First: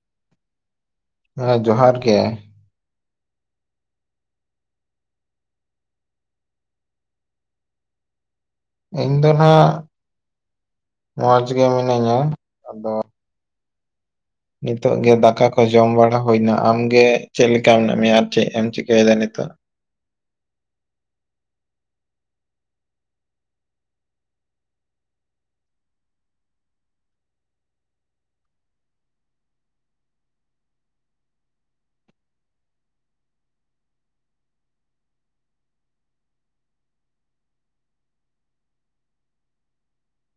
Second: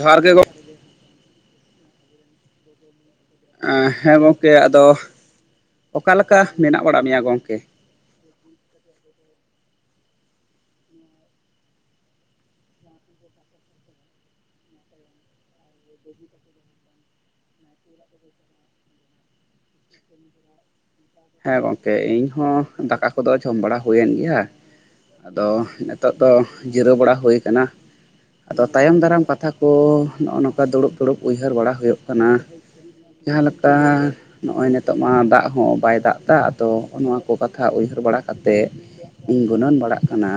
ᱡᱚᱸᱦᱟᱨ ᱜᱮ ᱜᱚᱝ ᱦᱮᱸ ᱡᱚᱦᱟᱨ ᱜᱮ ᱾ [unintelligible] ᱦᱮᱸ ᱜᱚᱢᱠᱮ ᱟᱫᱚ ᱚᱠᱟ ᱞᱮᱠᱟ ᱢᱮᱱᱟᱜ ᱵᱟᱲᱟ ᱢᱮᱭᱟ ᱜᱚᱢᱠᱮ? ᱤᱧ ᱫᱚ ᱱᱟᱜ ᱢᱚᱸᱪ ᱜᱮ ᱢᱤᱱᱟᱹᱧᱟ, ᱟᱫᱚ ᱱᱤᱛᱚᱜ ᱜᱮ ᱫᱟᱠᱟ ᱠᱚ ᱡᱚᱢ ᱵᱟᱲᱟ ᱦᱩᱭᱱᱟ, ᱟᱢᱜᱮ ᱪᱮᱫ ᱞᱮᱠᱟ ᱢᱮᱱᱟᱜ ᱢᱮᱭᱟ ᱟᱨ ᱪᱮᱫ ᱮᱢ ᱪᱤᱠᱟᱹᱭᱮᱫᱟ ᱱᱤᱛᱚᱜ? ᱦᱮᱸ ᱜᱚᱝᱠᱮ ᱤᱧ ᱦᱚᱸ ᱫᱟᱠᱟ ᱠᱚᱫᱚ ᱡᱚᱢ ᱵᱟᱲᱟ ᱦᱩᱭᱮᱱ ᱜᱮᱭᱟ ᱾ ᱟᱫᱚ ᱱᱤᱛᱚᱜ ᱫᱚ ᱡᱤᱨᱟᱹᱣ ᱵᱟᱲᱟ ᱦᱩᱭ ᱠᱟᱱᱟ᱾ ᱟᱫᱚ ᱛᱟᱭᱚᱢ ᱫᱟᱨᱟᱢ ᱠᱟᱛᱷᱟ ᱠᱚ ᱱᱚᱭ ᱱᱚᱝᱠᱟ ᱫᱩᱲᱩᱵ ᱫᱩᱲᱩᱵ ᱩᱭᱦᱟᱹᱨ ᱵᱟᱲᱟ ᱦᱩᱭᱩᱜ ᱠᱟᱱᱟ᱾ ᱡᱟᱦᱟᱞᱮᱠᱟ ᱱᱚᱜᱼᱚᱭ ᱱᱤᱛᱚᱜ ᱢᱟ ᱫᱟᱜ ᱦᱚᱸ ᱵᱟᱭ- ᱫᱟᱜ ᱟᱫᱚ ᱱᱚᱣᱟ ᱠᱚ ᱠᱟᱛᱷᱟ ᱩᱭᱦᱟᱹᱨ ᱵᱟᱲᱟ ᱠᱟᱛᱮᱫ ᱤᱧ ᱜᱩᱱᱟᱹᱱ ᱵᱟᱲᱟᱜ ᱠᱟᱱᱟ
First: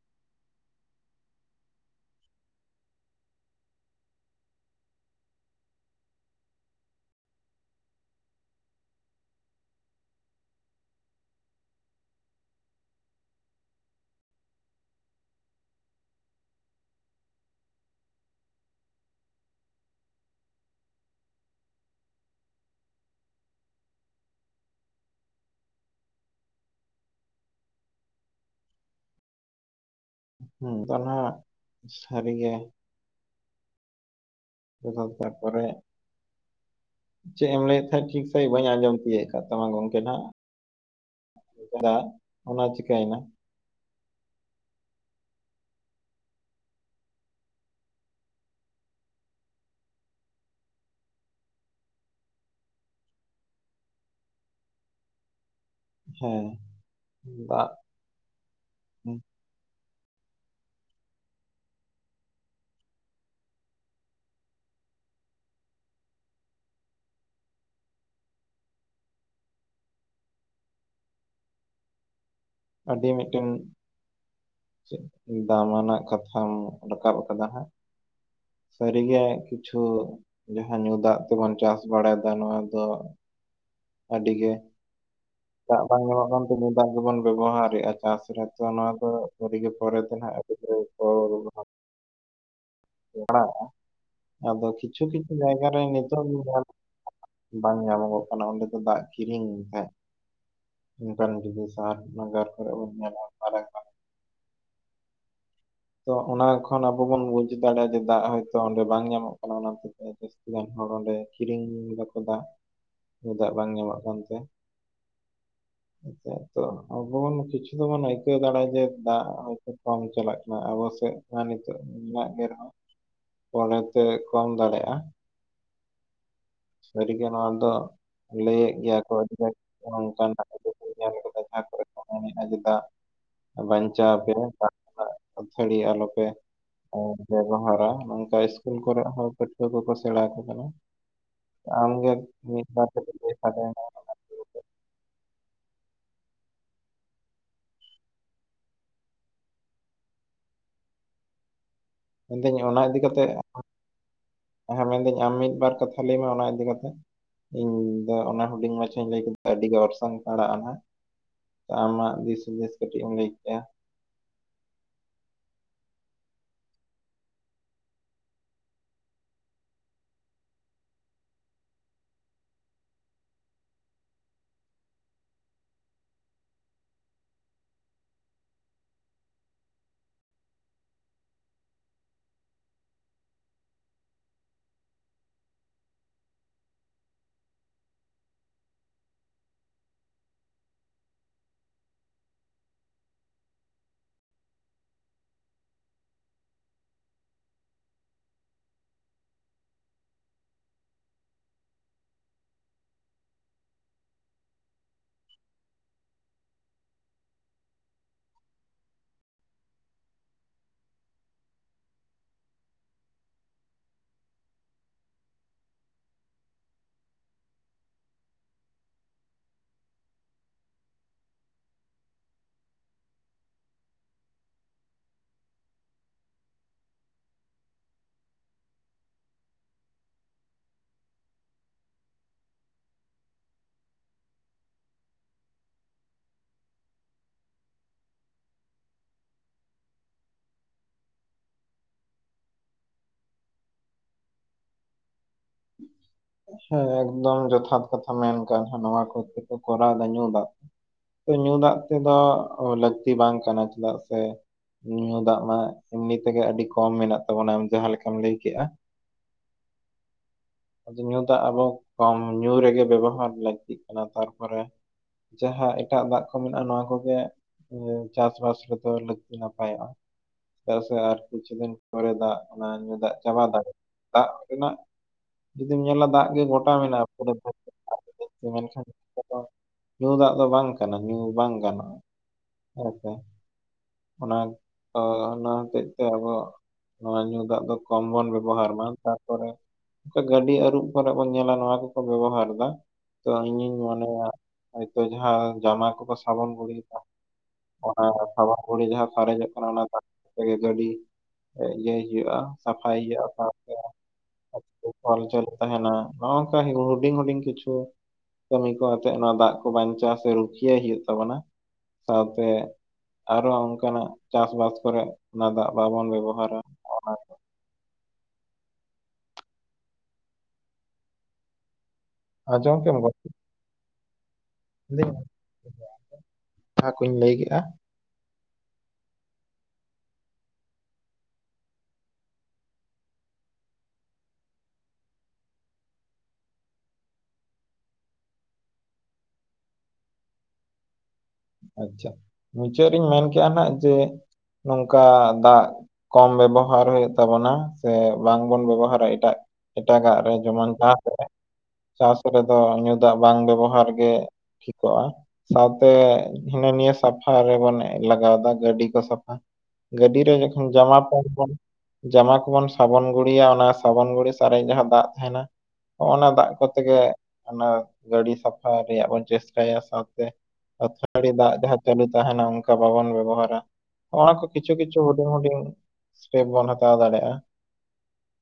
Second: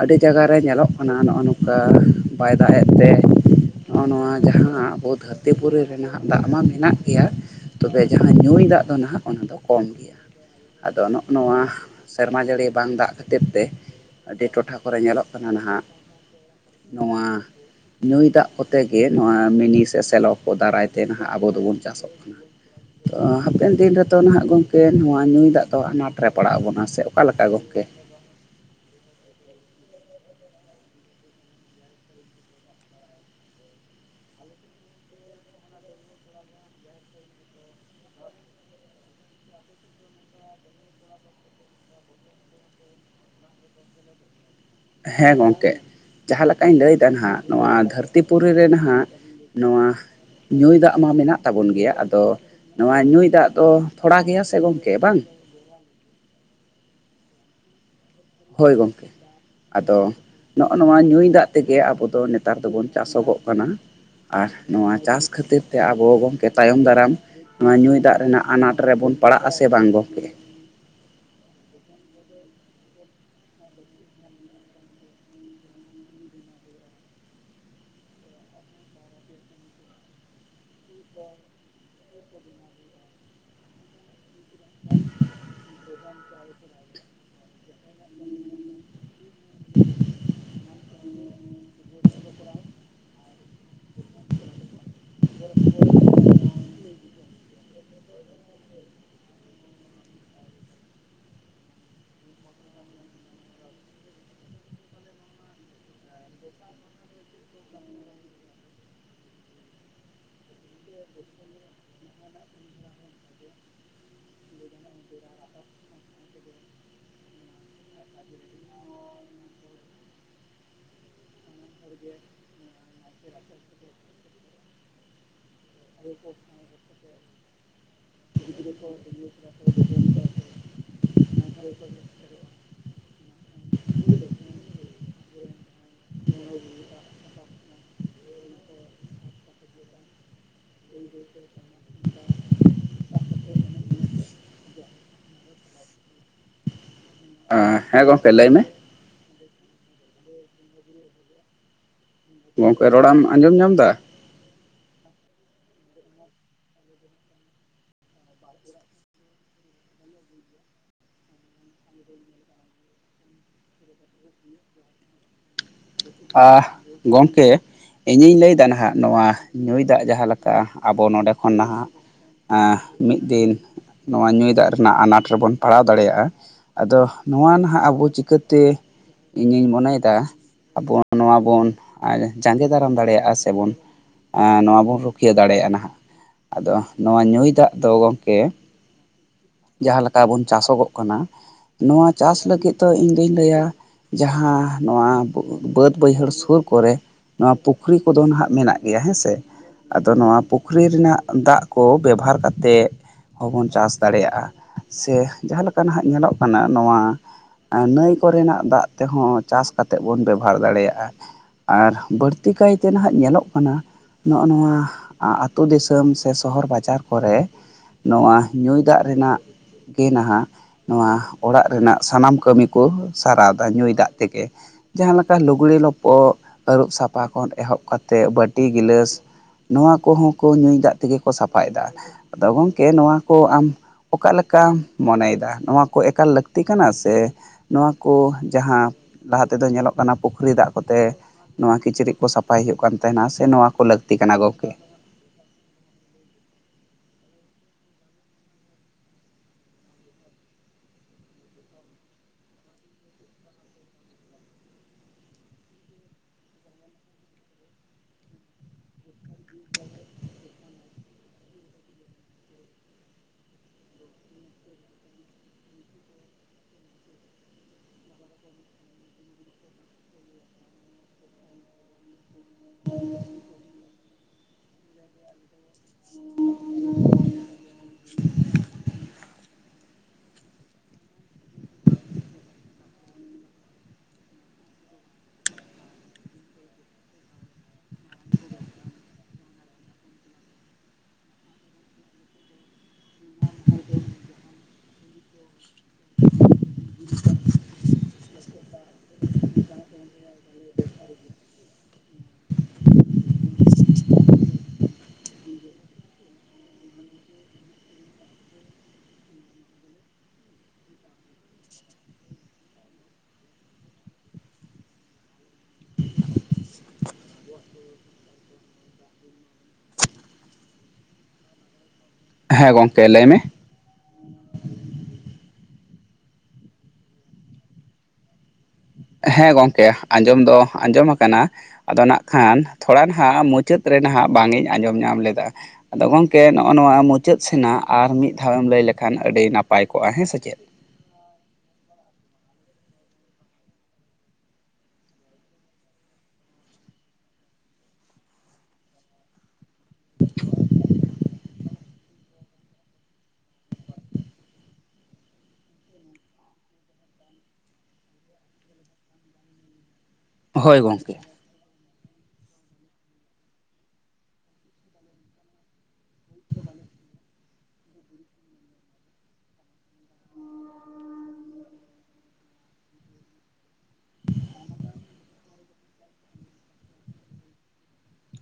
ᱟᱹᱰᱤ ᱡᱟᱭᱜᱟ ᱨᱮ ᱧᱮᱞᱚᱜ ᱠᱟᱱᱟ ᱱᱚ ᱱᱚᱝᱠᱟ ᱵᱟᱭ ᱫᱟᱜ ᱮᱫ ᱛᱮ ᱱᱚᱜᱼᱚ ᱱᱚᱣᱟ ᱡᱟᱦᱟᱸ ᱟᱵᱚ ᱫᱷᱟᱹᱨᱛᱤ ᱯᱩᱨᱤ ᱨᱮᱱᱟᱜ ᱫᱟᱜ ᱢᱟ ᱢᱮᱱᱟᱜ ᱜᱮᱭᱟ, ᱛᱚᱵᱮ ᱡᱟᱦᱟᱸ ᱧᱩᱭ ᱫᱟᱜ ᱫᱚ ᱱᱟᱦᱟᱜ ᱚᱱᱟ ᱫᱚ ᱠᱚᱢ ᱜᱮᱭᱟ᱾ ᱟᱫᱚ ᱱᱚᱜ-ᱱᱚᱣᱟ ᱥᱮᱨᱢᱟ ᱡᱟᱹᱲᱤ ᱵᱟᱝ ᱫᱟᱜ ᱠᱷᱟᱹᱛᱤᱨ ᱛᱮ, ᱟᱹᱰᱤ ᱴᱚᱴᱷᱟ ᱠᱚᱨᱮᱜ ᱧᱮᱞᱚᱜ ᱠᱟᱱᱟ ᱱᱟᱦᱟᱜ ᱱᱚᱣᱟ ᱧᱩᱭ ᱫᱟᱜ ᱠᱚᱛᱮ ᱜᱮ ᱱᱚᱣᱟ ᱢᱤᱱᱤ ᱥᱮ ᱥᱮᱞᱚ ᱠᱚ ᱫᱟᱨᱟᱭ ᱛᱮ ᱱᱟᱦᱟᱜ ᱟᱵᱚ ᱫᱚᱵᱚᱱ ᱪᱟᱥᱚᱜ ᱠᱟᱱᱟ᱾ ᱛᱚ ᱦᱟᱯᱮᱱ ᱫᱤᱱ ᱨᱮᱛᱚ ᱦᱟᱸᱜ ᱜᱚᱢᱠᱮ ᱱᱚᱣᱟ ᱧᱩᱭ ᱫᱟᱜ ᱫᱚ ᱟᱱᱟᱴ ᱨᱮ ᱯᱟᱲᱟᱣ ᱵᱚᱱᱟ ᱥᱮ ᱚᱠᱟ ᱞᱮᱠᱟ ᱜᱚᱢᱠᱮ? [inaudible] ᱥᱟᱹᱨᱤᱜᱮ [inaudible] ᱛᱟᱨᱯᱚᱨᱮ ᱪᱮᱫ ᱮᱢ ᱞᱟᱹᱭᱮᱫ ᱛᱟᱦᱮᱸᱫ ᱴᱷᱤᱠ ᱥᱟᱦᱤᱡ ᱵᱟᱹᱧ ᱟᱡᱚᱢ ᱛᱤᱭᱟᱹᱜ ᱟᱠᱟᱫ ᱛᱟᱢᱟ ᱜᱚᱢᱠᱮ ᱱᱟᱜ [inaudible] ᱚᱱᱟ ᱪᱤᱠᱟᱹᱭᱮᱱᱟ ᱦᱮᱸ ᱜᱚᱢᱠᱮ ᱾ ᱡᱟᱦᱟᱸ ᱞᱮᱠᱟᱧ ᱞᱟᱹᱭᱮᱫᱟ ᱱᱟᱦᱟᱜ ᱱᱚᱣᱟ ᱫᱷᱟᱹᱨᱛᱤ ᱯᱤᱨᱤ ᱨᱮ ᱱᱟᱦᱟᱜ ᱱᱚᱣᱟ ᱧᱩᱭ ᱫᱟᱜ ᱢᱟ ᱢᱮᱱᱟᱜ ᱛᱟᱵᱚᱱ ᱜᱮᱭᱟ, ᱟᱫᱚ ᱱᱚᱣᱟ ᱧᱩᱭ ᱫᱟᱜ ᱫᱚ ᱛᱷᱚᱲᱟ ᱜᱮᱭᱟ ᱥᱮ ᱜᱚᱝᱠᱮ ᱵᱟᱝ ᱦᱮᱸ ᱫᱟᱜ ᱦᱳᱭ ᱜᱚᱝᱠᱮ ᱾ ᱟᱫᱚ ᱱᱚᱜ ᱱᱚᱣᱟ ᱧᱩᱭ ᱫᱟᱜ ᱛᱮᱜᱮ ᱟᱵᱚ ᱫᱚ ᱱᱮᱛᱟᱨ ᱫᱚᱵᱚᱱ ᱪᱟᱥᱚᱜᱚᱜ ᱠᱟᱱᱟ ᱾ ᱟᱨ ᱱᱚᱣᱟ ᱪᱟᱥ ᱠᱷᱟᱹᱛᱤᱨ ᱛᱮ ᱟᱵᱚ ᱜᱚᱢᱠᱮ ᱛᱟᱭᱚᱢ ᱫᱟᱨᱟᱢ ᱱᱚᱣᱟ ᱧᱩᱭ ᱫᱟᱜ ᱨᱮᱱᱟᱜ ᱟᱱᱟᱴ ᱨᱮᱵᱚᱱ ᱯᱟᱲᱟᱜ ᱟᱥᱮ ᱵᱟᱝ ᱜᱚᱢᱠᱮ? ᱟᱹᱰᱤ ᱢᱤᱫᱴᱮᱱ ᱫᱟᱢᱟᱱᱟᱜ ᱠᱟᱛᱷᱟᱢ ᱨᱟᱠᱟᱵ ᱟᱠᱟᱫᱟ ᱦᱟᱸᱜ ᱥᱟᱹᱨᱤᱜᱮ ᱠᱤᱪᱷᱩ ᱡᱟᱦᱟᱸ ᱧᱩ ᱫᱟᱜ ᱛᱮᱵᱚᱱ ᱪᱟᱥ ᱵᱟᱲᱟᱭᱮᱫᱟ ᱱᱚᱣᱟ ᱫᱚ ᱟᱹᱰᱤᱜᱮ ᱫᱟᱜ ᱵᱟᱝ ᱧᱟᱢᱚᱜ ᱠᱟᱱ ᱛᱮ ᱧᱩ ᱫᱟᱜ ᱜᱮᱵᱚᱱ ᱵᱮᱵᱚᱦᱟᱨᱮᱫᱼᱟ ᱪᱟᱥ ᱨᱮᱛᱚ ᱱᱚᱣᱟ ᱫᱚ ᱥᱟᱹᱨᱤᱜᱮ ᱯᱚᱨᱮᱛᱮ ᱱᱟᱦᱟᱜ ᱟᱹᱰᱤ [inaudible] [unintelligible] ᱟᱫᱚ ᱠᱤᱪᱷᱩ ᱠᱤᱪᱷᱩ ᱡᱟᱭᱜᱟ ᱨᱮ ᱱᱤᱛᱚᱜ ᱧᱮᱞᱼᱼ ᱵᱟᱝ ᱧᱟᱢᱚᱜᱚᱜ ᱠᱟᱱᱟ ᱚᱸᱰᱮ ᱫᱚ ᱫᱟᱜ ᱠᱤᱨᱤᱧ ᱦᱮᱼᱼ ᱱᱚᱱᱠᱟᱱ ᱡᱩᱫᱤ ᱥᱟᱦᱟᱨ ᱱᱟᱜᱟᱢ ᱠᱟᱨᱮ ᱵᱚᱱ ᱛᱟᱦᱮᱱᱟ [unintelligible] ᱛᱚ ᱚᱱᱟ ᱠᱷᱚᱱ ᱟᱵᱚ ᱵᱚᱱ ᱵᱩᱡ ᱫᱟᱲᱮᱭᱟᱜᱼᱟ ᱡᱮ ᱫᱟᱜ ᱦᱚᱭᱛᱳ ᱚᱸᱰᱮ ᱵᱟᱝ ᱧᱟᱢᱚᱜ ᱠᱟᱱᱟ ᱚᱱᱟᱛᱮᱼᱼ ᱵᱟᱝ ᱠᱷᱟᱱ ᱚᱸᱰᱤ ᱠᱤᱨᱤᱧ ᱫᱟᱠᱚ ᱫᱟᱜ ᱫᱟᱜ ᱵᱟᱝ ᱧᱟᱢᱚᱜ ᱠᱟᱱᱛᱮ᱾ [inaudible] ᱦᱮ ᱛᱚ ᱟᱵᱚ ᱵᱚᱱ ᱠᱤᱪᱷᱩ ᱫᱚᱵᱚᱱ ᱟᱹᱭᱠᱟᱹᱣ ᱫᱟᱲᱮᱭᱟᱜᱼᱟ ᱡᱮ ᱫᱟᱜ ᱦᱚᱭᱛᱳ ᱠᱚᱢ ᱪᱟᱞᱟᱜᱼᱼ ᱟᱵᱚᱥ ᱥᱮᱫ ᱢᱟ ᱱᱤᱛᱚᱜ ᱫᱟᱜ ᱠᱮ ᱨᱮᱦᱚᱸ ᱯᱚᱨᱮᱛᱮ ᱠᱚᱢ ᱫᱟᱲᱮᱭᱟᱜᱼᱟ᱾ ᱥᱟᱹᱨᱤᱜᱮ ᱱᱚᱣᱟ ᱫᱚ ᱞᱟᱹᱭᱮᱫ ᱜᱮᱭᱟ ᱠᱚ ᱟᱹᱰᱤ ᱱᱚᱝᱠᱟᱼᱼ [unintelligible] ᱢᱮᱱᱮᱫᱟᱜ ᱵᱟᱧᱪᱟᱣ ᱟᱹᱛᱷᱟᱹᱲᱤ ᱟᱞᱚᱯᱮᱼᱼ ᱟᱨ ᱵᱮᱵᱚᱦᱟᱨᱟ ᱱᱚᱝᱠᱟ ᱤᱥᱠᱩᱞ ᱠᱚᱨᱮ ᱦᱚᱸ ᱯᱟᱹᱴᱷᱩᱣᱟᱹ ᱠᱚᱠᱚ ᱥᱮᱬᱟ ᱟᱠᱚ ᱠᱟᱱᱟ᱾ ᱟᱢᱜᱮ ᱢᱤᱫᱵᱟᱨ ᱠᱟᱴᱤᱡ ᱞᱟᱹᱭ ᱥᱟᱰᱮ ᱢᱮᱥᱮ [unintelligible] ᱦᱮᱸ ᱜᱚᱢᱠᱮ ᱞᱟᱹᱭ ᱢᱮ? [inaudible] ᱢᱮᱱᱫᱟᱹᱧ ᱚᱱᱟ ᱜᱚᱝᱠᱮ ᱤᱫᱤ ᱨᱚᱲᱮᱢ ᱠᱟᱛᱮᱫᱼᱼ ᱟᱸᱡᱚᱢ ᱧᱟᱢ ᱮᱫᱟ ᱦᱮᱸ ᱢᱮᱱᱫᱟᱹᱧ ᱟᱢ ᱢᱤᱫ ᱵᱟᱨ ᱠᱟᱛᱷᱟ ᱞᱟᱹᱭ ᱢᱮ ᱚᱱᱟ ᱤᱫᱤ ᱠᱟᱛᱮ? ᱤᱧ ᱫᱚ ᱚᱱᱟ ᱦᱩᱰᱤᱧ ᱢᱟᱪᱷᱟᱧ ᱞᱟᱹᱭ ᱠᱮᱫᱟ ᱟᱹᱰᱤ ᱜᱮ ᱚᱨᱥᱟᱝ ᱯᱟᱲᱟᱜᱼᱟ ᱱᱟᱜ ᱟᱢᱟᱜ ᱫᱤᱥ ᱦᱩᱫᱤᱥ ᱠᱟᱹᱴᱤᱡ ᱮᱢ ᱞᱟᱹᱭ ᱠᱮᱭᱟ? ᱟ ᱜᱚᱢᱠᱮᱼᱼ ᱤᱧᱤᱧ ᱞᱟᱹᱭᱫᱟ ᱱᱟᱦᱟᱜ ᱱᱚᱣᱟ ᱧᱩᱭ ᱫᱟᱜ ᱡᱟᱦᱟᱸ ᱞᱮᱠᱟ ᱟᱵᱚ ᱱᱚᱰᱮ ᱠᱷᱚᱱ ᱱᱟᱦᱟᱜᱼᱼ ᱢᱤᱫ ᱫᱤᱱ ᱱᱚᱣᱟ ᱧᱩᱭ ᱫᱟᱜ ᱨᱮᱱᱟᱜ ᱟᱱᱟᱴ ᱨᱮᱵᱚᱱ ᱯᱟᱲᱟᱣ ᱫᱟᱲᱮᱭᱟᱜᱼᱟ᱾ ᱟᱫᱚ ᱱᱚᱣᱟ ᱱᱟᱦᱟᱜ ᱟᱵᱚ ᱪᱤᱠᱟᱹᱛᱮ ᱤᱧᱤᱧ ᱢᱚᱱᱮᱭᱮᱫᱟ ᱟᱵᱚᱼᱼ ᱱᱚᱣᱟ ᱵᱚᱱ ᱡᱟᱸᱜᱮ ᱫᱟᱨᱟᱢ ᱫᱟᱲᱮᱭᱟᱜᱼᱟ ᱥᱮᱵᱚᱱᱼᱼ ᱟ ᱱᱚᱣᱟ ᱵᱚᱱ ᱨᱩᱠᱷᱤᱭᱟᱹ ᱫᱟᱲᱮᱭᱟᱜᱼᱟ ᱱᱟᱦᱟᱜ᱾ ᱟᱫᱚ ᱱᱚᱣᱟ ᱧᱩᱸᱭ ᱫᱟᱜ ᱫᱚ ᱜᱚᱢᱠᱮ ᱡᱟᱦᱟ ᱞᱮᱸᱠᱟ ᱵᱚᱱ ᱪᱟᱥᱚ ᱜᱚᱜ ᱠᱟᱱᱟ᱾ ᱱᱚᱣᱟ ᱪᱟᱥ ᱞᱟᱹᱜᱤᱫ ᱫᱚ ᱤᱧ ᱫᱩᱧ ᱞᱟᱹᱭᱟ ᱡᱟᱦᱟᱸ ᱱᱚᱣᱟ ᱵᱟᱹᱫᱽᱼᱼ ᱵᱟᱹᱭᱦᱟᱹᱲ ᱥᱩᱨ ᱠᱚᱨᱮ ᱱᱚᱣᱟ ᱯᱩᱠᱷᱨᱤ ᱠᱚᱫᱚ ᱱᱟᱦᱟᱸᱜ ᱢᱮᱱᱟᱜ ᱜᱮᱭᱟ ᱦᱮᱸ ᱥᱮ ᱟᱫᱚ ᱱᱚᱣᱟ ᱯᱩᱠᱷᱨᱤ ᱨᱮᱱᱟᱜ ᱫᱟᱜ ᱠᱚ ᱵᱮᱵᱷᱟᱨ ᱠᱟᱛᱮᱫ ᱦᱚᱸ ᱵᱚᱱ ᱪᱟᱥ ᱫᱟᱲᱮᱭᱟᱜᱼᱟ ᱥᱮ ᱡᱟᱦᱟᱸ ᱞᱮᱠᱟ ᱱᱟᱦᱟᱜ ᱧᱮᱞᱚᱜ ᱠᱟᱱᱟ ᱱᱚᱣᱟᱼᱼ ᱱᱟᱹᱭ ᱠᱚᱨᱮᱱᱟᱜ ᱫᱟᱜ ᱛᱮᱦᱚᱸ ᱪᱟᱥ ᱠᱟᱛᱮᱫ ᱵᱚᱱ ᱵᱮᱵᱷᱟᱨ ᱫᱟᱲᱮᱭᱟᱜᱼᱟ᱾ ᱟᱸᱜ ᱟᱨ ᱵᱟᱹᱲᱛᱤ ᱠᱟᱭᱛᱮ ᱱᱟᱦᱟᱜ ᱧᱮᱞᱚᱜ ᱠᱟᱱᱟ᱾ ᱱᱚᱜᱼᱚ ᱱᱚᱣᱟ ᱟᱛᱳ ᱫᱤᱥᱟᱢ ᱥᱮ ᱥᱚᱦᱚᱨ ᱵᱟᱡᱟᱨ ᱠᱚᱨᱮᱼᱼ ᱱᱚᱣᱟ ᱧᱩᱸᱭ ᱫᱟᱜ ᱨᱮᱱᱟᱜ ᱜᱮ ᱱᱟᱦᱟᱜ᱾ ᱱᱚᱣᱟ ᱚᱲᱟᱜ ᱨᱮᱱᱟᱜ ᱥᱟᱱᱟᱢ ᱠᱟᱹᱢᱤ ᱠᱚ ᱥᱟᱨᱟᱣ ᱫᱟ ᱧᱩᱸᱭ ᱫᱟᱜ ᱛᱮᱜᱮᱼᱼ ᱡᱟᱦᱟᱸ ᱞᱮᱠᱟ ᱞᱩᱜᱽᱲᱤ ᱞᱚᱯᱚᱜ ᱟᱹᱨᱩᱵ ᱥᱟᱯᱷᱟ ᱠᱷᱚᱱ ᱮᱦᱚᱵ ᱠᱟᱛᱮ ᱵᱟᱹᱴᱤ ᱜᱤᱞᱟᱹᱥ, ᱱᱚᱣᱟ ᱠᱚᱸᱦᱚᱸ ᱠᱚ ᱧᱩᱸᱭ ᱫᱟᱜ ᱛᱮᱜᱮ ᱠᱚ ᱥᱟᱯᱷᱟᱭ ᱫᱟ ᱟᱫᱚ ᱜᱚᱢᱠᱮ ᱱᱚᱣᱟ ᱠᱚ ᱟᱢᱼᱼ ᱚᱠᱟ ᱞᱮᱠᱟᱢ ᱢᱚᱱᱮ ᱭᱮᱫᱟ ᱱᱚᱣᱟ ᱠᱚ ᱮᱠᱟᱞ ᱞᱟᱹᱠᱛᱤ ᱠᱟᱱᱟ ᱥᱮᱼᱼ ᱱᱚᱣᱟ ᱠᱚ ᱡᱟᱦᱟᱸ ᱞᱟᱦᱟ ᱛᱮᱫᱚ ᱧᱮᱞᱚᱜ ᱠᱟᱱᱟ ᱯᱩᱠᱷᱨᱤ ᱫᱟᱜ ᱠᱚᱫᱼᱼ ᱛᱮ ᱱᱚᱣᱟ ᱠᱤᱪᱨᱤᱡ ᱠᱚ ᱥᱟᱯᱷᱟᱭ ᱦᱩᱭᱩᱜ ᱠᱟᱱ ᱛᱮ ᱱᱟᱥᱮ ᱱᱚᱣᱟ ᱠᱚ ᱞᱟᱹᱠᱛᱤ ᱠᱟᱱᱟ ᱜᱚᱢᱠᱮ? [inaudible] ᱦᱮᱸ ᱮᱠᱫᱚᱢ ᱡᱚᱛᱷᱟᱛ ᱠᱟᱛᱷᱟᱢ ᱢᱮᱱ ᱠᱟᱜᱼᱟ ᱱᱚᱣᱟ ᱠᱚ ᱠᱚᱨᱟᱣ ᱫᱟ ᱧᱸᱩ ᱫᱟ ᱧᱩᱸ ᱫᱟᱜ ᱛᱮᱫᱚ ᱞᱟᱹᱠᱛᱤ ᱵᱟᱝ ᱠᱟᱱᱟ ᱪᱮᱫᱟᱜ ᱥᱮᱼᱼ ᱧᱩᱸ ᱫᱟᱜ ᱢᱟ ᱮᱢᱱᱤ ᱛᱮᱜᱮ ᱟᱹᱰᱤ ᱠᱚᱢ ᱢᱮᱱᱟᱜ ᱛᱟᱵᱚᱱᱟ ᱡᱟᱦᱟᱸ ᱞᱮᱠᱟᱢ ᱞᱟᱹᱭ ᱠᱮᱜᱼᱟ᱾ ᱟᱫᱚ ᱧᱩᱸ ᱫᱟᱜ ᱟᱵᱚ ᱠᱚᱢ ᱧᱩᱸ ᱨᱮᱜᱮ ᱵᱮᱵᱚᱦᱟᱨ ᱞᱟᱹᱠᱛᱤᱜ ᱠᱟᱱᱟ ᱛᱟᱨᱯᱚᱨᱮ ᱡᱟᱦᱟᱸ ᱮᱴᱟᱜ ᱫᱟᱜ ᱠᱚ ᱢᱮᱱᱟᱜᱼᱟ ᱱᱚᱣᱟ ᱠᱚᱜᱮ ᱪᱟᱥ ᱵᱟᱥ ᱨᱮᱫᱚ ᱞᱟᱹᱠᱛᱤ ᱱᱟᱯᱟᱭᱚᱜᱼᱟ᱾ ᱪᱮᱫᱟᱜ ᱥᱮ ᱟᱨ ᱠᱤᱪᱷᱩ ᱫᱤᱱ ᱯᱚᱨᱮ ᱫᱟᱜ ᱚᱱᱟ ᱧᱩᱸ ᱫᱟᱜ ᱪᱟᱵᱟ ᱫᱟᱲᱮᱭᱟᱜᱼᱟ ᱫᱟᱜ ᱨᱮᱱᱟᱜ ᱡᱩᱫᱤᱢ ᱧᱮᱸᱞᱟ ᱫᱟᱜ ᱜᱮ ᱜᱚᱴᱟ ᱢᱮᱱᱟᱜᱼᱟ ᱯᱩᱨᱟᱹ ᱢᱮᱱᱠᱷᱟᱱ ᱫᱚ ᱧᱩᱸ ᱫᱟᱜ ᱫᱚ ᱵᱟᱝ ᱠᱟᱱᱟ ᱧᱩᱸ ᱵᱟᱝ ᱜᱟᱱᱚᱜᱼᱟ᱾ ᱦᱚᱸ ᱥᱮ ᱱᱟ ᱚᱱᱟ ᱦᱚᱛᱮᱡ ᱛᱮ ᱟᱵᱚ ᱱᱚᱣᱟ ᱧᱩᱸ ᱫᱟᱜ ᱫᱚ ᱠᱚᱢ ᱵᱚᱱ ᱵᱮᱵᱚᱦᱟᱨ ᱢᱟ ᱛᱟᱨᱯᱚᱨᱮ ᱜᱟᱹᱰᱤ ᱟᱹᱨᱩᱵ ᱠᱚᱨᱮ ᱵᱚᱱ ᱧᱮᱸᱞᱟ ᱱᱚᱣᱟ ᱠᱚᱠᱚ ᱵᱮᱵᱚᱦᱟᱨ ᱮᱫᱟ᱾ ᱛᱚ ᱤᱧᱤᱧ ᱢᱚᱱᱮᱭᱟ ᱦᱚᱭᱛᱚ ᱡᱟᱦᱟᱸ ᱡᱟᱢᱟ ᱠᱚᱠᱚ ᱥᱟᱵᱚᱱ ᱜᱩᱲᱤᱭᱮᱫᱟ᱾ ᱚᱱᱟ ᱥᱟᱵᱚᱱᱜᱩᱲᱤ ᱡᱟᱦᱟᱸ ᱥᱟᱨᱮ ᱡᱚᱜ ᱠᱟᱱᱟ ᱚᱱᱟ ᱫᱟᱜ ᱛᱮ ᱜᱮ ᱜᱟᱹᱰᱤ ᱤᱭᱟᱹᱭ ᱦᱳᱭᱳᱜᱼᱟ ᱥᱟᱯᱷᱟᱭ ᱦᱩᱭᱩᱜᱼᱟ᱾ ᱚᱞᱪᱚᱞ ᱛᱟᱦᱮᱱᱟ ᱱᱚᱜᱝᱠᱟ ᱦᱩᱰᱤᱧ ᱦᱩᱰᱤᱧ ᱠᱤᱪᱷᱩ ᱠᱟᱹᱢᱤ ᱠᱚ ᱟᱛᱮᱫ ᱱᱚᱣᱟ ᱫᱟᱜ ᱠᱚ ᱵᱟᱧᱪᱟᱹᱜ ᱥᱮ ᱨᱩᱠᱷᱤᱭᱟᱹ ᱦᱩᱭᱩᱜ ᱛᱟᱵᱚᱱᱟ ᱛᱚ ᱟᱯᱮ ᱟᱨ ᱦᱚᱸ ᱚᱱ ᱠᱟᱱᱟᱜ ᱪᱟᱥ ᱵᱟᱥ ᱠᱚᱨᱮ ᱚᱱᱟ ᱫᱟᱜ ᱵᱟᱵᱚᱱ ᱵᱮᱵᱚᱦᱟᱨᱟ᱾ ᱚᱱᱟᱛᱮ ᱦᱮᱸ ᱟᱸᱡᱚᱢ ᱜᱚᱢᱠᱮ ᱞᱟᱹᱭ ᱢᱮ ᱞᱟᱹᱭ ᱢᱮ ᱡᱟᱦᱟ ᱠᱚᱸᱧ ᱞᱟᱹᱭ ᱠᱮᱜᱼᱟ ᱦᱮᱸ ᱜᱚᱝᱠᱮ ᱟᱸᱡᱚᱢ ᱫᱚ ᱟᱸᱡᱚᱢ ᱟᱠᱟᱱᱟ᱾ ᱟᱫᱚ ᱱᱟᱜ ᱠᱷᱟᱱ ᱛᱷᱚᱲᱟ ᱱᱟᱦᱟᱸᱜ ᱢᱩᱪᱟᱹᱫ ᱨᱮ ᱱᱟᱦᱟᱜ ᱵᱟᱝ ᱤᱧ ᱟᱸᱡᱚᱢ ᱧᱟᱢ ᱞᱮᱫᱟ᱾ ᱟᱫᱚ ᱜᱚᱝᱠᱮ ᱱᱚᱜᱼᱚ ᱱᱚᱣᱟ ᱢᱩᱪᱟᱹᱫ ᱥᱮᱱᱟᱜ ᱟᱨ ᱢᱤᱫ ᱫᱷᱟᱣ ᱮᱢ ᱞᱟᱹᱭ ᱞᱮᱠᱷᱟᱱ ᱟᱹᱰᱤ ᱱᱟᱯᱟᱭ ᱠᱚᱜᱼᱟ ᱦᱮᱸ ᱥᱮ ᱪᱮᱫ᱾ ᱟᱪᱪᱷᱟ ᱢᱩᱪᱟᱹᱫ ᱨᱤᱧ ᱢᱮᱱ ᱠᱮᱜᱼᱟ ᱡᱮ ᱱᱚᱝᱠᱟ ᱫᱟᱜ ᱠᱚᱢ ᱵᱮᱵᱚᱦᱟᱨ ᱦᱩᱭᱩᱜ ᱛᱟᱵᱚᱱᱟ ᱥᱮ ᱵᱟᱝ ᱵᱚᱱ ᱵᱮᱵᱚᱦᱟᱨᱟ ᱮᱴᱟᱜ ᱮᱴᱟᱜᱟᱜ ᱨᱮ ᱡᱮᱢᱚᱱ ᱯᱟᱠ ᱮᱜᱟᱭ ᱪᱟᱥ ᱨᱮᱫᱚ ᱧᱩᱸ ᱫᱟᱜ ᱵᱟᱝ ᱵᱮᱵᱚᱦᱟᱨ ᱜᱮ ᱴᱷᱤᱠᱚᱜᱼᱟ ᱥᱟᱶᱛᱮ ᱦᱤᱱᱟᱹ ᱱᱤᱭᱟᱹ ᱥᱟᱯᱷᱟ ᱨᱮᱵᱚᱱ ᱞᱟᱜᱟᱣ ᱫᱟ ᱜᱟᱹᱰᱤ ᱠᱚ ᱥᱟᱯᱷᱟ ᱜᱟᱹᱰᱤ ᱨᱮ ᱡᱚᱠᱷᱚᱱ ᱦᱳᱭ ᱡᱟᱢᱟ ᱜᱚᱝᱠᱮ ᱯᱮᱱ ᱵᱚᱱ ᱡᱟᱢᱟ ᱠᱚᱵᱚᱱ ᱥᱟᱵᱚᱱ ᱜᱩᱲᱤᱭᱟ ᱚᱱᱟ ᱥᱟᱵᱚᱱ ᱜᱩᱲᱤ ᱥᱟᱨᱮᱡ ᱡᱟᱦᱟᱸ ᱫᱟᱜ ᱛᱟᱦᱮᱱᱟ᱾ ᱦᱚᱸᱜᱼᱚ ᱚᱱᱟ ᱫᱟᱜ ᱠᱚᱛᱮ ᱜᱮ ᱚᱱᱟ ᱜᱟᱹᱰᱤ ᱥᱟᱯᱷᱟ ᱨᱮᱭᱟᱜ ᱵᱚᱱ ᱪᱮᱥᱴᱟᱭᱟ ᱥᱟᱶᱛᱮ ᱥᱟᱹᱲᱤ ᱫᱟᱜ ᱡᱟᱦᱟᱸ ᱪᱟᱹᱞᱩ ᱛᱟᱦᱮᱱᱟ ᱚᱱᱠᱟ ᱵᱟᱵᱚᱱ ᱵᱮᱵᱚᱦᱟᱨᱟ ᱱᱚᱜ ᱚᱱᱟ ᱠᱚ ᱠᱤᱪᱷᱩ -ᱠᱤᱪᱷᱩ ᱦᱩᱰᱤᱧ ᱦᱩᱰᱤᱧ ᱥᱮᱯ ᱵᱚᱱ ᱦᱟᱛᱟᱣ ᱫᱟᱲᱮᱭᱟᱜᱼᱟ᱾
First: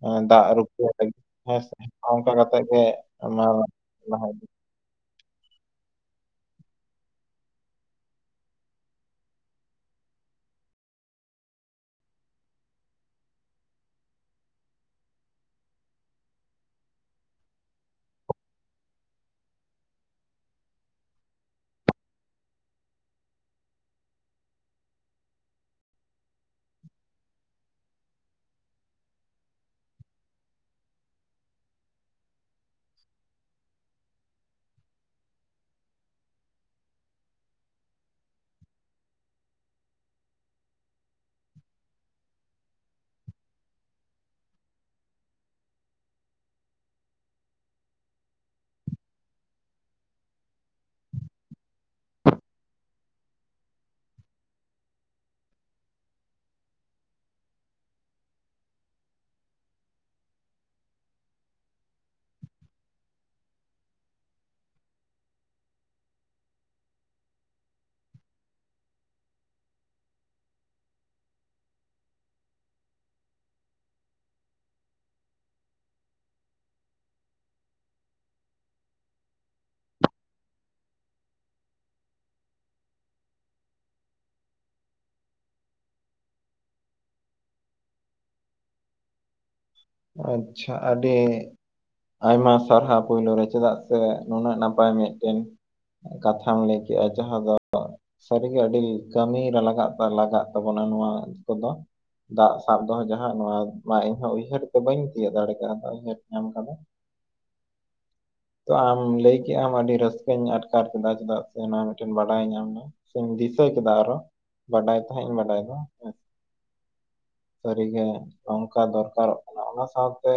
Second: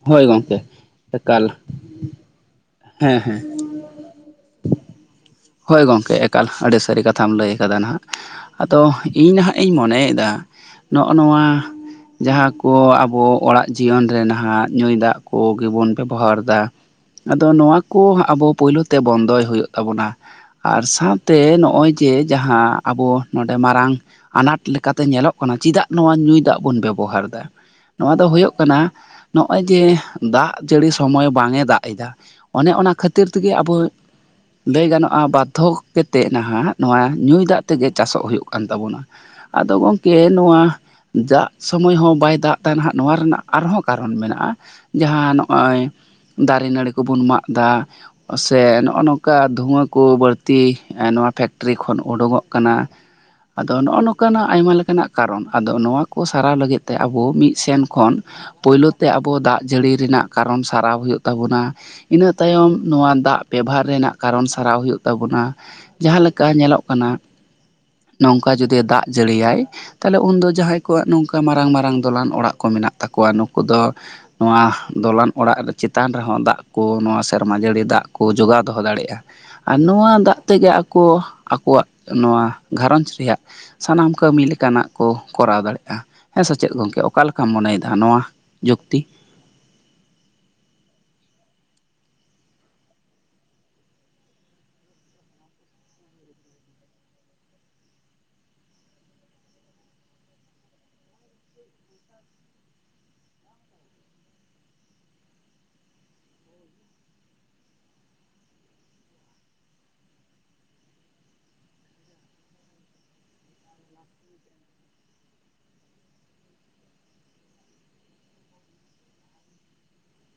ᱦᱳᱭ ᱫᱟᱜ ᱜᱚᱝᱠᱮ ᱨᱩᱯ ᱞᱟᱹᱜᱤᱫ ᱮᱠᱟᱞ ᱦᱮᱸᱥ, ᱚᱱᱠᱟ ᱠᱟᱛᱮᱜ ᱜᱮ ᱦᱮᱸ ᱦᱮᱸ ᱞᱟᱦᱟ ᱦᱳᱭ ᱜᱚᱢᱠᱮ ᱮᱠᱟᱞ ᱟᱹᱰᱤ ᱥᱟᱹᱨᱤ ᱠᱟᱛᱷᱟᱢ ᱞᱟᱹᱭ ᱟᱠᱟᱫᱟ ᱱᱟᱦᱟᱜ᱾ ᱟᱫᱚ ᱤᱧ ᱱᱟᱦᱜ ᱤᱧ ᱢᱚᱱᱮᱭᱮᱫᱟ ᱱᱚᱜᱼᱚ ᱱᱚᱣᱟ ᱡᱟᱦᱟᱸ ᱠᱚ ᱟᱵᱚ ᱚᱲᱟᱜ ᱡᱤᱭᱚᱱ ᱨᱮ ᱱᱟᱦᱟᱜ ᱧᱩᱭ ᱫᱟᱜ ᱠᱚᱜᱮᱵᱚᱱ ᱵᱮᱵᱚᱦᱟᱨᱫᱟ᱾ ᱟᱫᱚ ᱱᱚᱣᱟ ᱠᱚ ᱟᱵᱚ ᱯᱩᱭᱞᱩ ᱛᱮ ᱵᱚᱱᱫᱚᱭ ᱦᱩᱭᱩᱜ ᱛᱟᱵᱚᱱᱟ᱾ ᱟᱨ ᱥᱟᱶᱛᱮ ᱱᱚᱜᱼᱚᱭ ᱡᱮ ᱡᱟᱦᱟᱸ ᱟᱵᱚ ᱱᱚᱰᱮ ᱢᱟᱨᱟᱝ ᱟᱱᱟᱴ ᱞᱮᱠᱟᱛᱮ ᱧᱮᱞᱚᱜ ᱠᱟᱱᱟ ᱪᱮᱫᱟᱜ ᱱᱚᱣᱟ ᱧᱩᱭ ᱫᱟᱜ ᱵᱚᱱ ᱵᱮᱵᱚᱦᱟᱨ ᱮᱫᱟ᱾ ᱱᱚᱣᱟ ᱫᱚ ᱦᱩᱭᱩᱜ ᱠᱟᱱᱟ ᱱᱚᱜᱼᱚᱭ ᱡᱮ ᱫᱟᱜ ᱡᱟᱹᱲᱤ ᱥᱚᱢᱚᱭ ᱵᱟᱝ ᱮ ᱫᱟᱜ ᱮᱫᱟ᱾ ᱚᱱᱮ ᱚᱱᱟ ᱠᱷᱟᱹᱛᱤᱨ ᱛᱮᱜᱮ ᱟᱵᱚ ᱞᱟᱹᱭ ᱜᱟᱱᱚᱜ ᱵᱟᱫᱽᱫᱷᱚ ᱠᱟᱛᱮᱫ ᱱᱟᱦᱟᱜ ᱱᱚᱣᱟ ᱧᱩᱭ ᱫᱟᱜ ᱛᱮᱜᱮ ᱪᱟᱥᱚᱜ ᱦᱩᱭᱩᱜ ᱠᱟᱱ ᱛᱟᱵᱚᱱᱟ᱾ ᱟᱫᱚ ᱜᱚᱝᱠᱮ ᱱᱚᱣᱟ ᱫᱟᱜ ᱥᱚᱢᱚᱭ ᱦᱚᱸ ᱵᱟᱭ ᱫᱟᱜ ᱛᱟᱦᱮ ᱦᱟᱜ ᱱᱚᱣᱟ ᱨᱮᱱᱟᱜ ᱟᱨᱦᱚᱸ ᱠᱟᱨᱚᱱ ᱢᱮᱱᱟᱜᱼᱟ᱾ ᱡᱟᱦᱟᱸ ᱱᱚᱜᱼᱚᱭ ᱫᱟᱨᱮ ᱱᱟᱹᱲᱤ ᱠᱚᱵᱚᱱ ᱢᱟᱜ ᱫᱟ ᱥᱮ ᱱᱚᱜᱼᱚ ᱱᱚᱝᱠᱟ ᱫᱷᱩᱣᱟᱹ ᱠᱚ ᱵᱟᱹᱲᱛᱤ ᱱᱚᱣᱟ ᱯᱷᱮᱠᱴᱨᱤ ᱠᱷᱚᱱ ᱩᱰᱩᱝᱚᱜ ᱠᱟᱱᱟ᱾ ᱟᱫᱚ ᱱᱚᱜᱼᱱᱚᱝᱠᱟᱱᱟᱜ ᱟᱭᱢᱟ ᱞᱮᱠᱟᱱᱟᱜ ᱠᱟᱨᱚᱱ ᱟᱫᱚ ᱱᱚᱣᱟ ᱠᱚ ᱥᱟᱨᱟᱣ ᱞᱟᱹᱜᱤᱫ ᱛᱮ ᱟᱵᱚ ᱢᱤᱫ ᱥᱮᱱ ᱠᱷᱚᱱ ᱯᱳᱭᱞᱳ ᱛᱮ ᱟᱵᱚ ᱫᱟᱜ ᱡᱟᱹᱲᱤ ᱨᱮᱱᱟᱜ ᱠᱟᱨᱚᱱ ᱥᱟᱨᱟᱣ ᱦᱩᱭᱩᱜ ᱛᱟᱵᱚᱱᱟ᱾ ᱤᱱᱟᱹ ᱛᱟᱭᱚᱢ ᱱᱚᱣᱟ ᱫᱟᱜ ᱵᱮᱵᱷᱟᱨ ᱨᱮᱱᱟᱜ ᱠᱟᱨᱚᱱ ᱥᱟᱨᱟᱣ ᱦᱩᱭᱩᱜ ᱛᱟᱵᱚᱱᱟ ᱡᱟᱦᱟᱸ ᱞᱮᱠᱟ ᱧᱮᱞᱚᱜ ᱠᱟᱱᱟ ᱱᱚᱝᱠᱟ ᱡᱩᱫᱤ ᱫᱟᱜ ᱡᱟᱹᱲᱤᱭᱟᱭ ᱛᱟᱦᱞᱮ ᱩᱱᱫᱚ ᱡᱟᱦᱟᱸᱭ ᱠᱚᱣᱟᱜ ᱱᱚᱝᱠᱟ ᱢᱟᱨᱟᱝ - ᱢᱟᱨᱟᱝ ᱫᱚᱞᱟᱱ ᱚᱲᱟᱜ ᱠᱚ ᱢᱮᱱᱟᱜ ᱛᱟᱠᱚᱣᱟ ᱱᱩᱠᱩ ᱫᱚ ᱱᱚᱣᱟ ᱫᱚᱞᱟᱱ ᱚᱲᱟᱜ ᱪᱮᱛᱟᱱ ᱨᱮᱦᱚᱸ ᱫᱟᱜ ᱠᱚ ᱱᱚᱣᱟ ᱥᱮᱨᱢᱟ ᱡᱟᱹᱲᱤ ᱫᱟᱜ ᱠᱚ ᱡᱚᱜᱟᱣ ᱫᱚᱦᱚ ᱫᱟᱲᱮᱭᱟᱜᱼᱟ᱾ ᱟᱨ ᱱᱚᱣᱟ ᱫᱟᱜ ᱛᱮᱜᱮ ᱟᱠᱚ ᱟᱠᱚᱣᱟᱜ ᱱᱚᱣᱟ ᱜᱷᱟᱨᱚᱸᱡᱽ ᱨᱮᱭᱟᱜ ᱥᱟᱱᱟᱢ ᱠᱟᱹᱢᱤ ᱞᱮᱠᱟᱱᱟᱜ ᱠᱚ ᱠᱚᱨᱟᱣ ᱫᱟᱲᱮᱭᱟᱜᱼᱟ᱾ ᱦᱮᱸ ᱥᱮᱪᱮᱫ ᱜᱚᱢᱠᱮ ᱚᱠᱟ ᱞᱮᱠᱟᱢ ᱢᱚᱱᱮᱭᱮᱫᱟ ᱱᱚᱣᱟ ᱡᱩᱠᱛᱤ? ᱟᱪᱪᱷᱟ ᱟᱹᱰᱤ ᱟᱭᱢᱟ ᱥᱟᱨᱦᱟᱣ ᱯᱳᱭᱞᱳ ᱨᱮ, ᱪᱮᱫᱟᱜ ᱥᱮ ᱱᱩᱱᱟᱹᱜ ᱱᱟᱯᱟᱭ ᱢᱤᱫᱴᱮᱱ ᱠᱟᱛᱷᱟᱢ ᱞᱟᱹᱭ ᱠᱮᱟᱜ ᱡᱟᱦᱟᱸ ᱫᱚ ᱥᱟᱹᱨᱤᱜᱮ ᱟᱹᱰᱤ ᱠᱟᱹᱢᱤᱨᱮ ᱞᱟᱜᱟᱜ- ᱞᱟᱜᱟᱜ ᱛᱟᱵᱚᱱᱟ ᱱᱚᱣᱟ ᱠᱚᱫᱚ᱾ ᱫᱟᱜ ᱥᱟᱵ ᱫᱚᱦᱚ ᱡᱟᱦᱟᱸ ᱱᱚᱣᱟ ᱢᱟ ᱤᱧᱦᱚᱸ ᱩᱭᱦᱟᱹᱨ ᱵᱟᱹᱧ ᱛᱤᱭᱳᱜ ᱫᱟᱲᱮ ᱠᱟᱣᱫᱟ ᱩᱭᱦᱟᱹᱨᱟ ᱧᱟᱢ ᱠᱟᱫᱟ᱾ ᱛᱚ ᱟᱢ ᱞᱟᱹᱭ ᱠᱮ ᱟᱢ ᱟᱹᱰᱤ ᱨᱟᱹᱥᱠᱟᱹᱧ ᱟᱴᱠᱟᱨ ᱠᱮᱫᱟ ᱪᱮᱫᱟᱜ ᱥᱮ ᱚᱱᱟ ᱢᱤᱫᱴᱮᱱ ᱵᱟᱰᱟᱭ ᱧᱟᱢ ᱱᱟ ᱥᱮᱧ ᱫᱤᱥᱟᱹ ᱠᱮᱫᱟ ᱟᱨᱚ ᱵᱟᱰᱟᱭ ᱛᱟᱦᱮᱸᱫ ᱤᱧ ᱵᱟᱰᱟᱭᱫᱚ ᱦᱮᱸ᱾ ᱥᱟᱹᱨᱤᱜᱮ ᱚᱝᱠᱟ ᱫᱚᱨᱠᱟᱨᱚᱜ ᱚᱱᱟ ᱥᱟᱶᱛᱮ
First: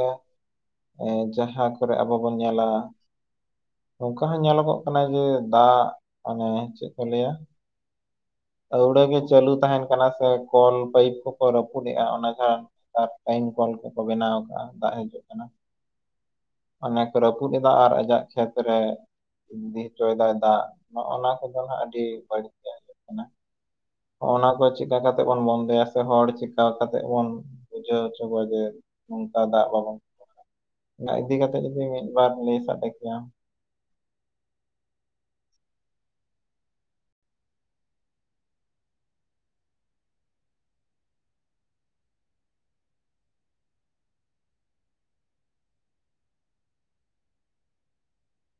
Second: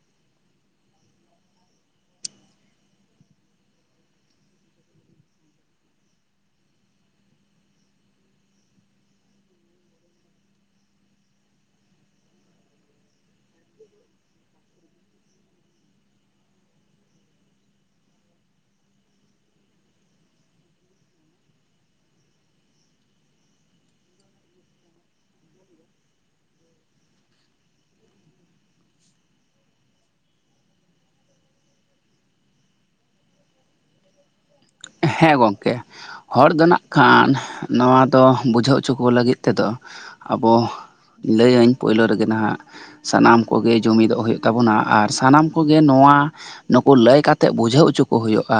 ᱮᱸ ᱡᱟᱦᱟᱸ ᱠᱚᱨᱮ ᱟᱵᱚ ᱵᱚᱱ ᱧᱮᱞᱟ ᱱᱚᱝᱠᱟ ᱦᱚᱸ ᱧᱮᱞᱚᱜᱚᱜ ᱠᱟᱱᱟ ᱡᱮ ᱫᱟᱜ ᱚᱱᱮ ᱪᱮᱫ ᱠᱚ ᱞᱟᱹᱭᱟ ᱟᱹᱣᱲᱟᱹᱜ ᱜᱮ ᱪᱟᱹᱞᱩ ᱛᱟᱦᱮᱸᱱ ᱠᱟᱱᱟ ᱥᱮ ᱠᱚᱞ ᱯᱟᱹᱭᱤᱯ ᱠᱚᱠᱚ ᱨᱟᱹᱯᱩᱫ ᱮᱜᱼᱟ ᱚᱱᱟ ᱡᱟ ᱟᱨ ᱴᱟᱭᱤᱢ ᱠᱚᱞ ᱠᱚᱠᱚ ᱵᱮᱱᱟᱣ ᱠᱟᱜᱼᱟ ᱫᱟᱜ ᱦᱤᱡᱩᱜ ᱠᱟᱱᱟ᱾ ᱚᱱᱮ ᱠᱚ ᱨᱟᱹᱯᱩᱫ ᱮᱫᱟ ᱟᱨ ᱟᱡᱟᱜ ᱠᱷᱮᱛ ᱨᱮ ᱤᱫᱤ ᱦᱚᱪᱚᱭᱫᱟᱭ ᱫᱟᱜ ᱱᱚᱜᱼᱚ ᱱᱚᱣᱟ ᱠᱚᱫᱚ ᱱᱟᱜ ᱟᱹᱰᱤ ᱵᱟᱹᱲᱤᱡᱜ ᱦᱳᱭᱳᱜ ᱠᱟᱱᱟ᱾ ᱱᱚᱜᱼᱱᱟ ᱠᱚ ᱪᱤᱠᱟ ᱠᱟᱛᱮ ᱵᱚᱱ ᱵᱚᱱᱫᱚᱮᱭᱟ ᱥᱮ ᱦᱚᱲ ᱪᱤᱠᱟ ᱠᱟᱛᱮ ᱵᱚᱱ ᱵᱩᱪᱟᱹᱣ ᱦᱚᱪᱚ ᱠᱚᱣᱟ ᱡᱮ ᱱᱚᱝᱠᱟ ᱫᱟᱜ ᱵᱟᱵᱚᱱ, ᱚᱱᱟ ᱤᱫᱤ ᱠᱟᱛᱮᱫ ᱡᱩᱫᱤ ᱢᱤᱫᱵᱟᱨ ᱞᱟᱹᱭ ᱥᱟᱰᱮ ᱠᱮᱭᱟ, ᱦᱮᱸ ᱜᱚᱝᱠᱮ᱾ ᱦᱚᱲ ᱫᱚ ᱱᱟᱜ-ᱠᱷᱟᱱ ᱱᱚᱣᱟ ᱫᱚ ᱵᱩᱡᱷᱟᱹᱣ ᱦᱚᱪᱚ ᱠᱚ ᱞᱟᱹᱜᱤᱫ ᱛᱮᱫᱚ, ᱟᱵᱚ ᱞᱟᱹᱭᱟᱹᱧ ᱯᱳᱭᱞᱳ ᱨᱮᱜᱮ ᱱᱟᱦᱟᱸᱜ ᱥᱟᱱᱟᱢ ᱠᱚᱜᱮ ᱡᱩᱢᱤᱫᱚᱜ ᱦᱩᱭᱩᱜ ᱛᱟᱵᱚᱱᱟ ᱟᱨ ᱥᱟᱱᱟᱢ ᱠᱚᱜᱮ ᱱᱚᱣᱟ ᱱᱩᱠᱩ ᱞᱟᱹᱭ ᱠᱟᱛᱮᱜ ᱵᱩᱡᱷᱟᱹᱣ ᱦᱚᱪᱚ ᱠᱩ ᱦᱩᱭᱩᱜᱼᱟ,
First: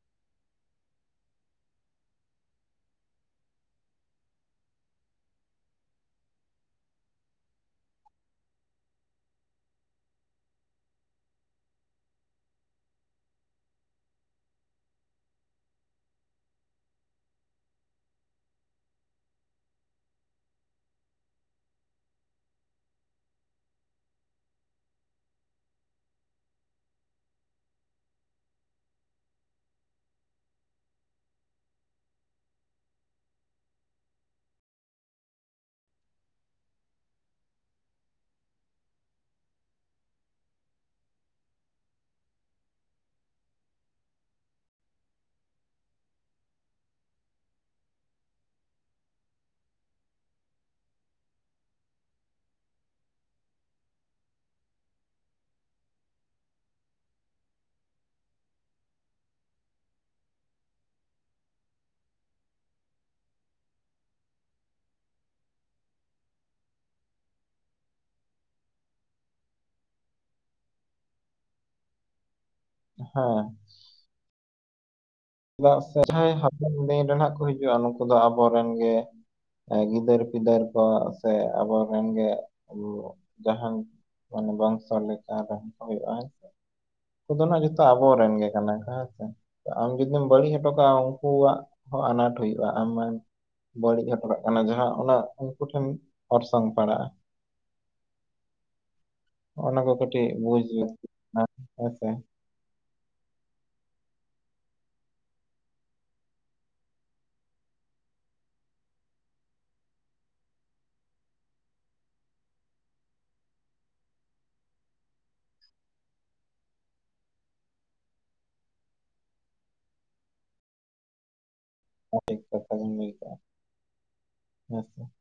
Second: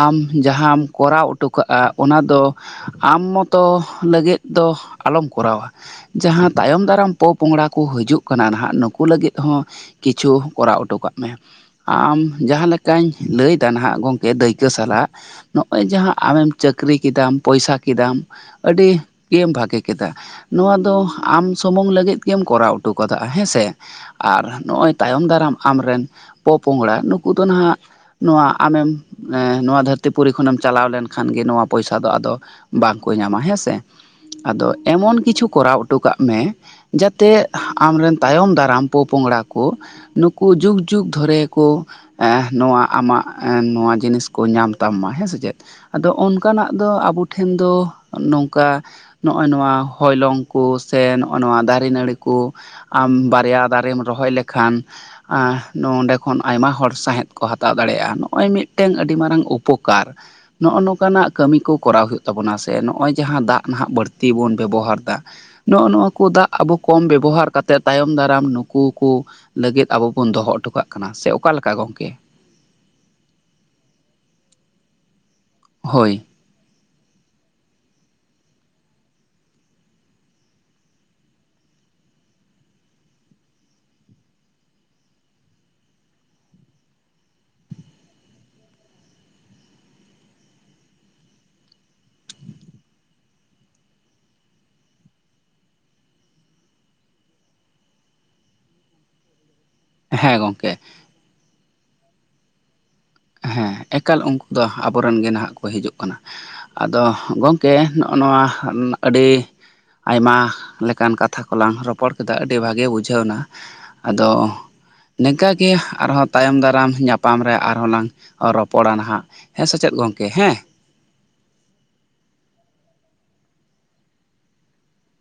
ᱟᱢ ᱡᱟᱦᱟᱸᱢ ᱠᱚᱨᱟᱣ ᱚᱴᱚ ᱠᱟᱜᱼᱟ ᱚᱱᱟ ᱫᱚ ᱟᱢ ᱢᱚᱛᱚ ᱞᱟᱹᱜᱤᱫ ᱫᱚ ᱟᱞᱚᱢ ᱠᱚᱨᱟᱣᱟ᱾ ᱡᱟᱦᱟᱸ ᱛᱟᱭᱚᱢ ᱫᱟᱨᱟᱢ ᱯᱚᱼᱯᱚᱝᱲᱟ ᱠᱚ ᱦᱤᱡᱩᱜ ᱠᱟᱱᱟ ᱱᱟᱦᱟᱸᱜ ᱱᱩᱠᱩ ᱞᱟᱹᱜᱤᱫ ᱦᱚᱸ ᱠᱤᱪᱷᱩ ᱠᱚᱨᱟᱣ ᱦᱚᱴᱚ ᱠᱟᱜ ᱢᱮ᱾ ᱟᱢ ᱡᱟᱦᱟᱸ ᱞᱮᱠᱟᱧ ᱞᱟᱹᱭ ᱫᱟ ᱱᱟᱦᱟᱸᱜ ᱜᱚᱢᱠᱮ ᱫᱟᱹᱭᱠᱟᱹ ᱥᱟᱞᱟᱜ, ᱱᱚᱜᱼᱚᱭ ᱡᱟᱦᱟᱸ ᱟᱢᱮᱢ ᱪᱟᱹᱠᱨᱤ ᱠᱮᱫᱟᱢ ᱯᱚᱭᱥᱟ ᱠᱮᱫᱟᱢ ᱟᱹᱰᱤ ᱜᱮᱢ ᱵᱷᱟᱜᱮ ᱠᱮᱫᱟ᱾ ᱱᱚᱣᱟ ᱫᱚ ᱟᱢ ᱥᱩᱢᱩᱝ ᱞᱟᱹᱜᱤᱫ ᱜᱮᱢ ᱠᱚᱨᱟᱣ ᱦᱚᱴᱚ ᱠᱟᱫᱟ ᱦᱮᱸᱥᱮ᱾ ᱟᱨ ᱱᱚᱜᱼᱚᱭ ᱛᱟᱭᱚᱢ ᱫᱟᱨᱟᱢ ᱟᱢᱨᱮᱱ ᱯᱚᱼᱯᱚᱝᱲᱟ ᱱᱩᱠᱩ ᱫᱚ ᱱᱟᱦᱟᱸᱜ ᱱᱚᱣᱟ ᱟᱢᱮᱢ ᱱᱚᱣᱟ ᱫᱷᱟᱹᱨᱛᱤ ᱫᱷᱟᱹᱨᱛᱤ ᱯᱩᱨᱤ ᱠᱷᱚᱱᱮᱢ ᱪᱟᱞᱟᱣ ᱞᱮᱱᱠᱷᱟᱱ ᱜᱮ ᱱᱚᱣᱟ ᱯᱚᱭᱥᱟ ᱫᱚ ᱟᱫᱚ ᱵᱟᱝ ᱠᱚ ᱧᱟᱢᱟ ᱦᱮᱸ ᱥᱮ᱾ ᱟᱫᱚ ᱮᱢᱚᱱ ᱠᱤᱪᱷᱩ ᱠᱚᱨᱟᱣ ᱦᱚᱴᱚ ᱠᱟᱜ ᱢᱮ? ᱡᱟᱛᱮ ᱟᱢᱨᱮᱱ ᱛᱟᱭᱚᱢ ᱫᱟᱨᱟᱢ ᱯᱚᱯᱚᱝᱲᱟ ᱠᱚ, ᱱᱩᱠᱩ ᱡᱩᱜᱽ ᱡᱩᱜᱽ ᱫᱷᱚᱨᱮ ᱠᱚ, ᱱᱚᱣᱟ ᱟᱢᱟᱜ ᱱᱚᱣᱟ ᱡᱤᱱᱤᱥ ᱠᱚ ᱧᱟᱢ, ᱛᱟᱢ ᱢᱟ ᱦᱮᱸ ᱥᱮ ᱪᱮᱫ? ᱟᱫᱚ ᱚᱱᱠᱟᱱᱟᱜ ᱫᱚ ᱟᱵᱚ ᱴᱷᱮᱱ ᱫᱚ ᱱᱚᱝᱠᱟ, ᱱᱚᱜᱼᱚᱭ ᱱᱚᱣᱟ ᱦᱚᱭᱞᱚᱝ ᱠᱚ ᱥᱮ ᱱᱚᱜᱼᱚᱭ ᱱᱚᱣᱟ ᱫᱟᱨᱮ ᱱᱟᱹᱲᱤ ᱠᱚ, ᱟᱢ ᱵᱟᱨᱭᱟ ᱫᱟᱨᱮᱢ ᱨᱚᱦᱚᱭ ᱞᱮᱠᱷᱟᱱ? ᱱᱚᱸᱰᱮ ᱠᱷᱚᱱ ᱟᱭᱢᱟ ᱦᱚᱲ ᱥᱟᱸᱣᱦᱮᱫ ᱠᱚ ᱦᱟᱛᱟᱣ ᱫᱟᱲᱮᱭᱟᱜᱼᱟ᱾ ᱱᱚᱜᱼᱚᱭ ᱢᱤᱫᱴᱮᱱ ᱟᱹᱰᱤ ᱢᱟᱨᱟᱝ ᱩᱯ ᱩᱯᱚᱠᱟᱨ᱾ ᱱᱚᱜᱼᱚ ᱱᱚᱝᱠᱟ ᱱᱟᱜ ᱠᱟᱹᱢᱤ ᱠᱚ ᱠᱚᱨᱟᱣ ᱦᱩᱭᱩᱜ ᱛᱟᱵᱚᱱᱟ ᱥᱮ ᱱᱚᱜᱼᱚᱭ ᱡᱟᱦᱟᱸ ᱫᱟᱜ ᱱᱟᱦᱟᱜ ᱵᱟᱹᱲᱛᱤ ᱵᱚᱱ ᱵᱮᱵᱚᱦᱟᱨ ᱮᱫᱟ᱾ ᱱᱚᱜ-ᱚ ᱱᱚᱣᱟ ᱠᱚ ᱫᱟᱜ ᱟᱵᱚ ᱠᱚᱢ ᱵᱮᱵᱚᱦᱟᱨ ᱠᱟᱛᱮᱫ ᱛᱟᱭᱚᱢ ᱫᱟᱨᱟᱢ ᱱᱩᱠᱩ ᱠᱚ, ᱞᱟᱹᱜᱤᱫ ᱟᱵᱚ ᱵᱚᱱ ᱫᱚᱦᱚ ᱦᱚᱴᱚ ᱠᱟᱜ ᱠᱟᱱᱟ ᱥᱮ ᱚᱠᱟ ᱞᱮᱠᱟ ᱜᱚᱢᱠᱮ? ᱦᱮᱸ, ᱪᱮᱫᱟᱜ ᱥᱮ ᱦᱳᱭ ᱡᱟᱦᱟᱸᱭ ᱦᱟᱯᱮᱱ ᱫᱤᱱ ᱨᱮ ᱦᱟᱸᱜ ᱠᱚ ᱦᱤᱡᱩᱜᱼᱟ, ᱱᱩᱠᱩ ᱫᱚ ᱟᱵᱚᱨᱮᱱ ᱜᱮ᱾ ᱜᱤᱫᱟᱹᱨ- ᱯᱤᱫᱟᱹᱨ ᱠᱚ ᱥᱮ ᱟᱵᱚᱨᱮᱱ ᱜᱮ ᱡᱟᱦᱟᱱ ᱢᱟᱱᱮ ᱵᱚᱝᱥᱚ ᱞᱮᱠᱟ ᱨᱮᱦᱚᱸ ᱦᱩᱭᱩᱜᱼᱟ ᱦᱮᱸᱥᱮ? ᱩᱱᱠᱩ ᱫᱚ ᱱᱟᱜ ᱡᱚᱛᱚ ᱟᱵᱚᱨᱮᱱ ᱜᱮ ᱠᱟᱱᱟ ᱠᱚ ᱦᱮᱸ ᱥᱮ᱾ ᱡᱩᱫᱤᱢ ᱵᱟᱹᱲᱤᱡ ᱦᱚᱴᱚ ᱠᱟᱜᱼᱟ᱾ ᱩᱱᱠᱩᱣᱟᱜ ᱦᱚᱸ ᱟᱱᱟᱴ ᱦᱩᱭᱩᱜᱼᱟ᱾ ᱟᱢᱮ ᱵᱟᱹᱲᱤᱡ ᱦᱚᱴᱚ ᱠᱟᱜ ᱠᱟᱱᱟ ᱡᱟᱦᱟᱸ ᱚᱱᱟ ᱩᱱᱠᱩ ᱴᱷᱮᱱ ᱚᱨᱥᱚᱝ ᱯᱟᱲᱟᱜᱼᱟ᱾ ᱚᱱᱟ ᱠᱚ ᱠᱟᱹᱴᱤᱡ ᱦᱮᱸ ᱵᱩᱡᱽ ᱜᱚᱝᱠᱮ ᱞᱟᱹᱠᱛᱤᱜ ᱠᱟᱱᱟ ᱦᱮᱸ ᱥᱮ? ᱦᱮᱸ ᱮᱠᱟᱞ ᱩᱱᱠᱩ ᱫᱚ ᱟᱵᱚ ᱨᱮᱱ ᱜᱮ ᱱᱟᱦᱟᱜ ᱠᱚ ᱦᱤᱡᱩᱜ ᱠᱟᱱᱟ᱾ ᱟᱫᱚ ᱜᱚᱢᱠᱮ ᱱᱚᱜᱼᱚ ᱱᱚᱣᱟ ᱟᱹᱰᱤ ᱟᱭᱢᱟ ᱞᱮᱠᱟᱱ ᱠᱟᱛᱷᱟ ᱠᱚᱞᱟᱝ ᱨᱚᱯᱚᱲ ᱠᱮᱫᱟ, ᱟᱹᱰᱤ ᱵᱷᱟᱜᱮ ᱵᱩᱡᱷᱟᱹᱣ ᱮᱱᱟ᱾ ᱟᱫᱚ ᱱᱤᱝᱠᱟᱹ ᱜᱮ ᱟᱨ ᱦᱚᱸ ᱛᱟᱭᱚᱢ ᱫᱟᱨᱟᱢ ᱧᱟᱯᱟᱢ ᱨᱮ ᱟᱨᱦᱚᱸ ᱞᱟᱝ ᱨᱚᱯᱚᱲᱟ ᱱᱟᱦᱟᱜ ᱦᱮᱸ ᱥᱮ ᱪᱮᱫ ᱜᱚᱢᱠᱮ ᱦᱮᱸ? [unintelligible] [unintelligible]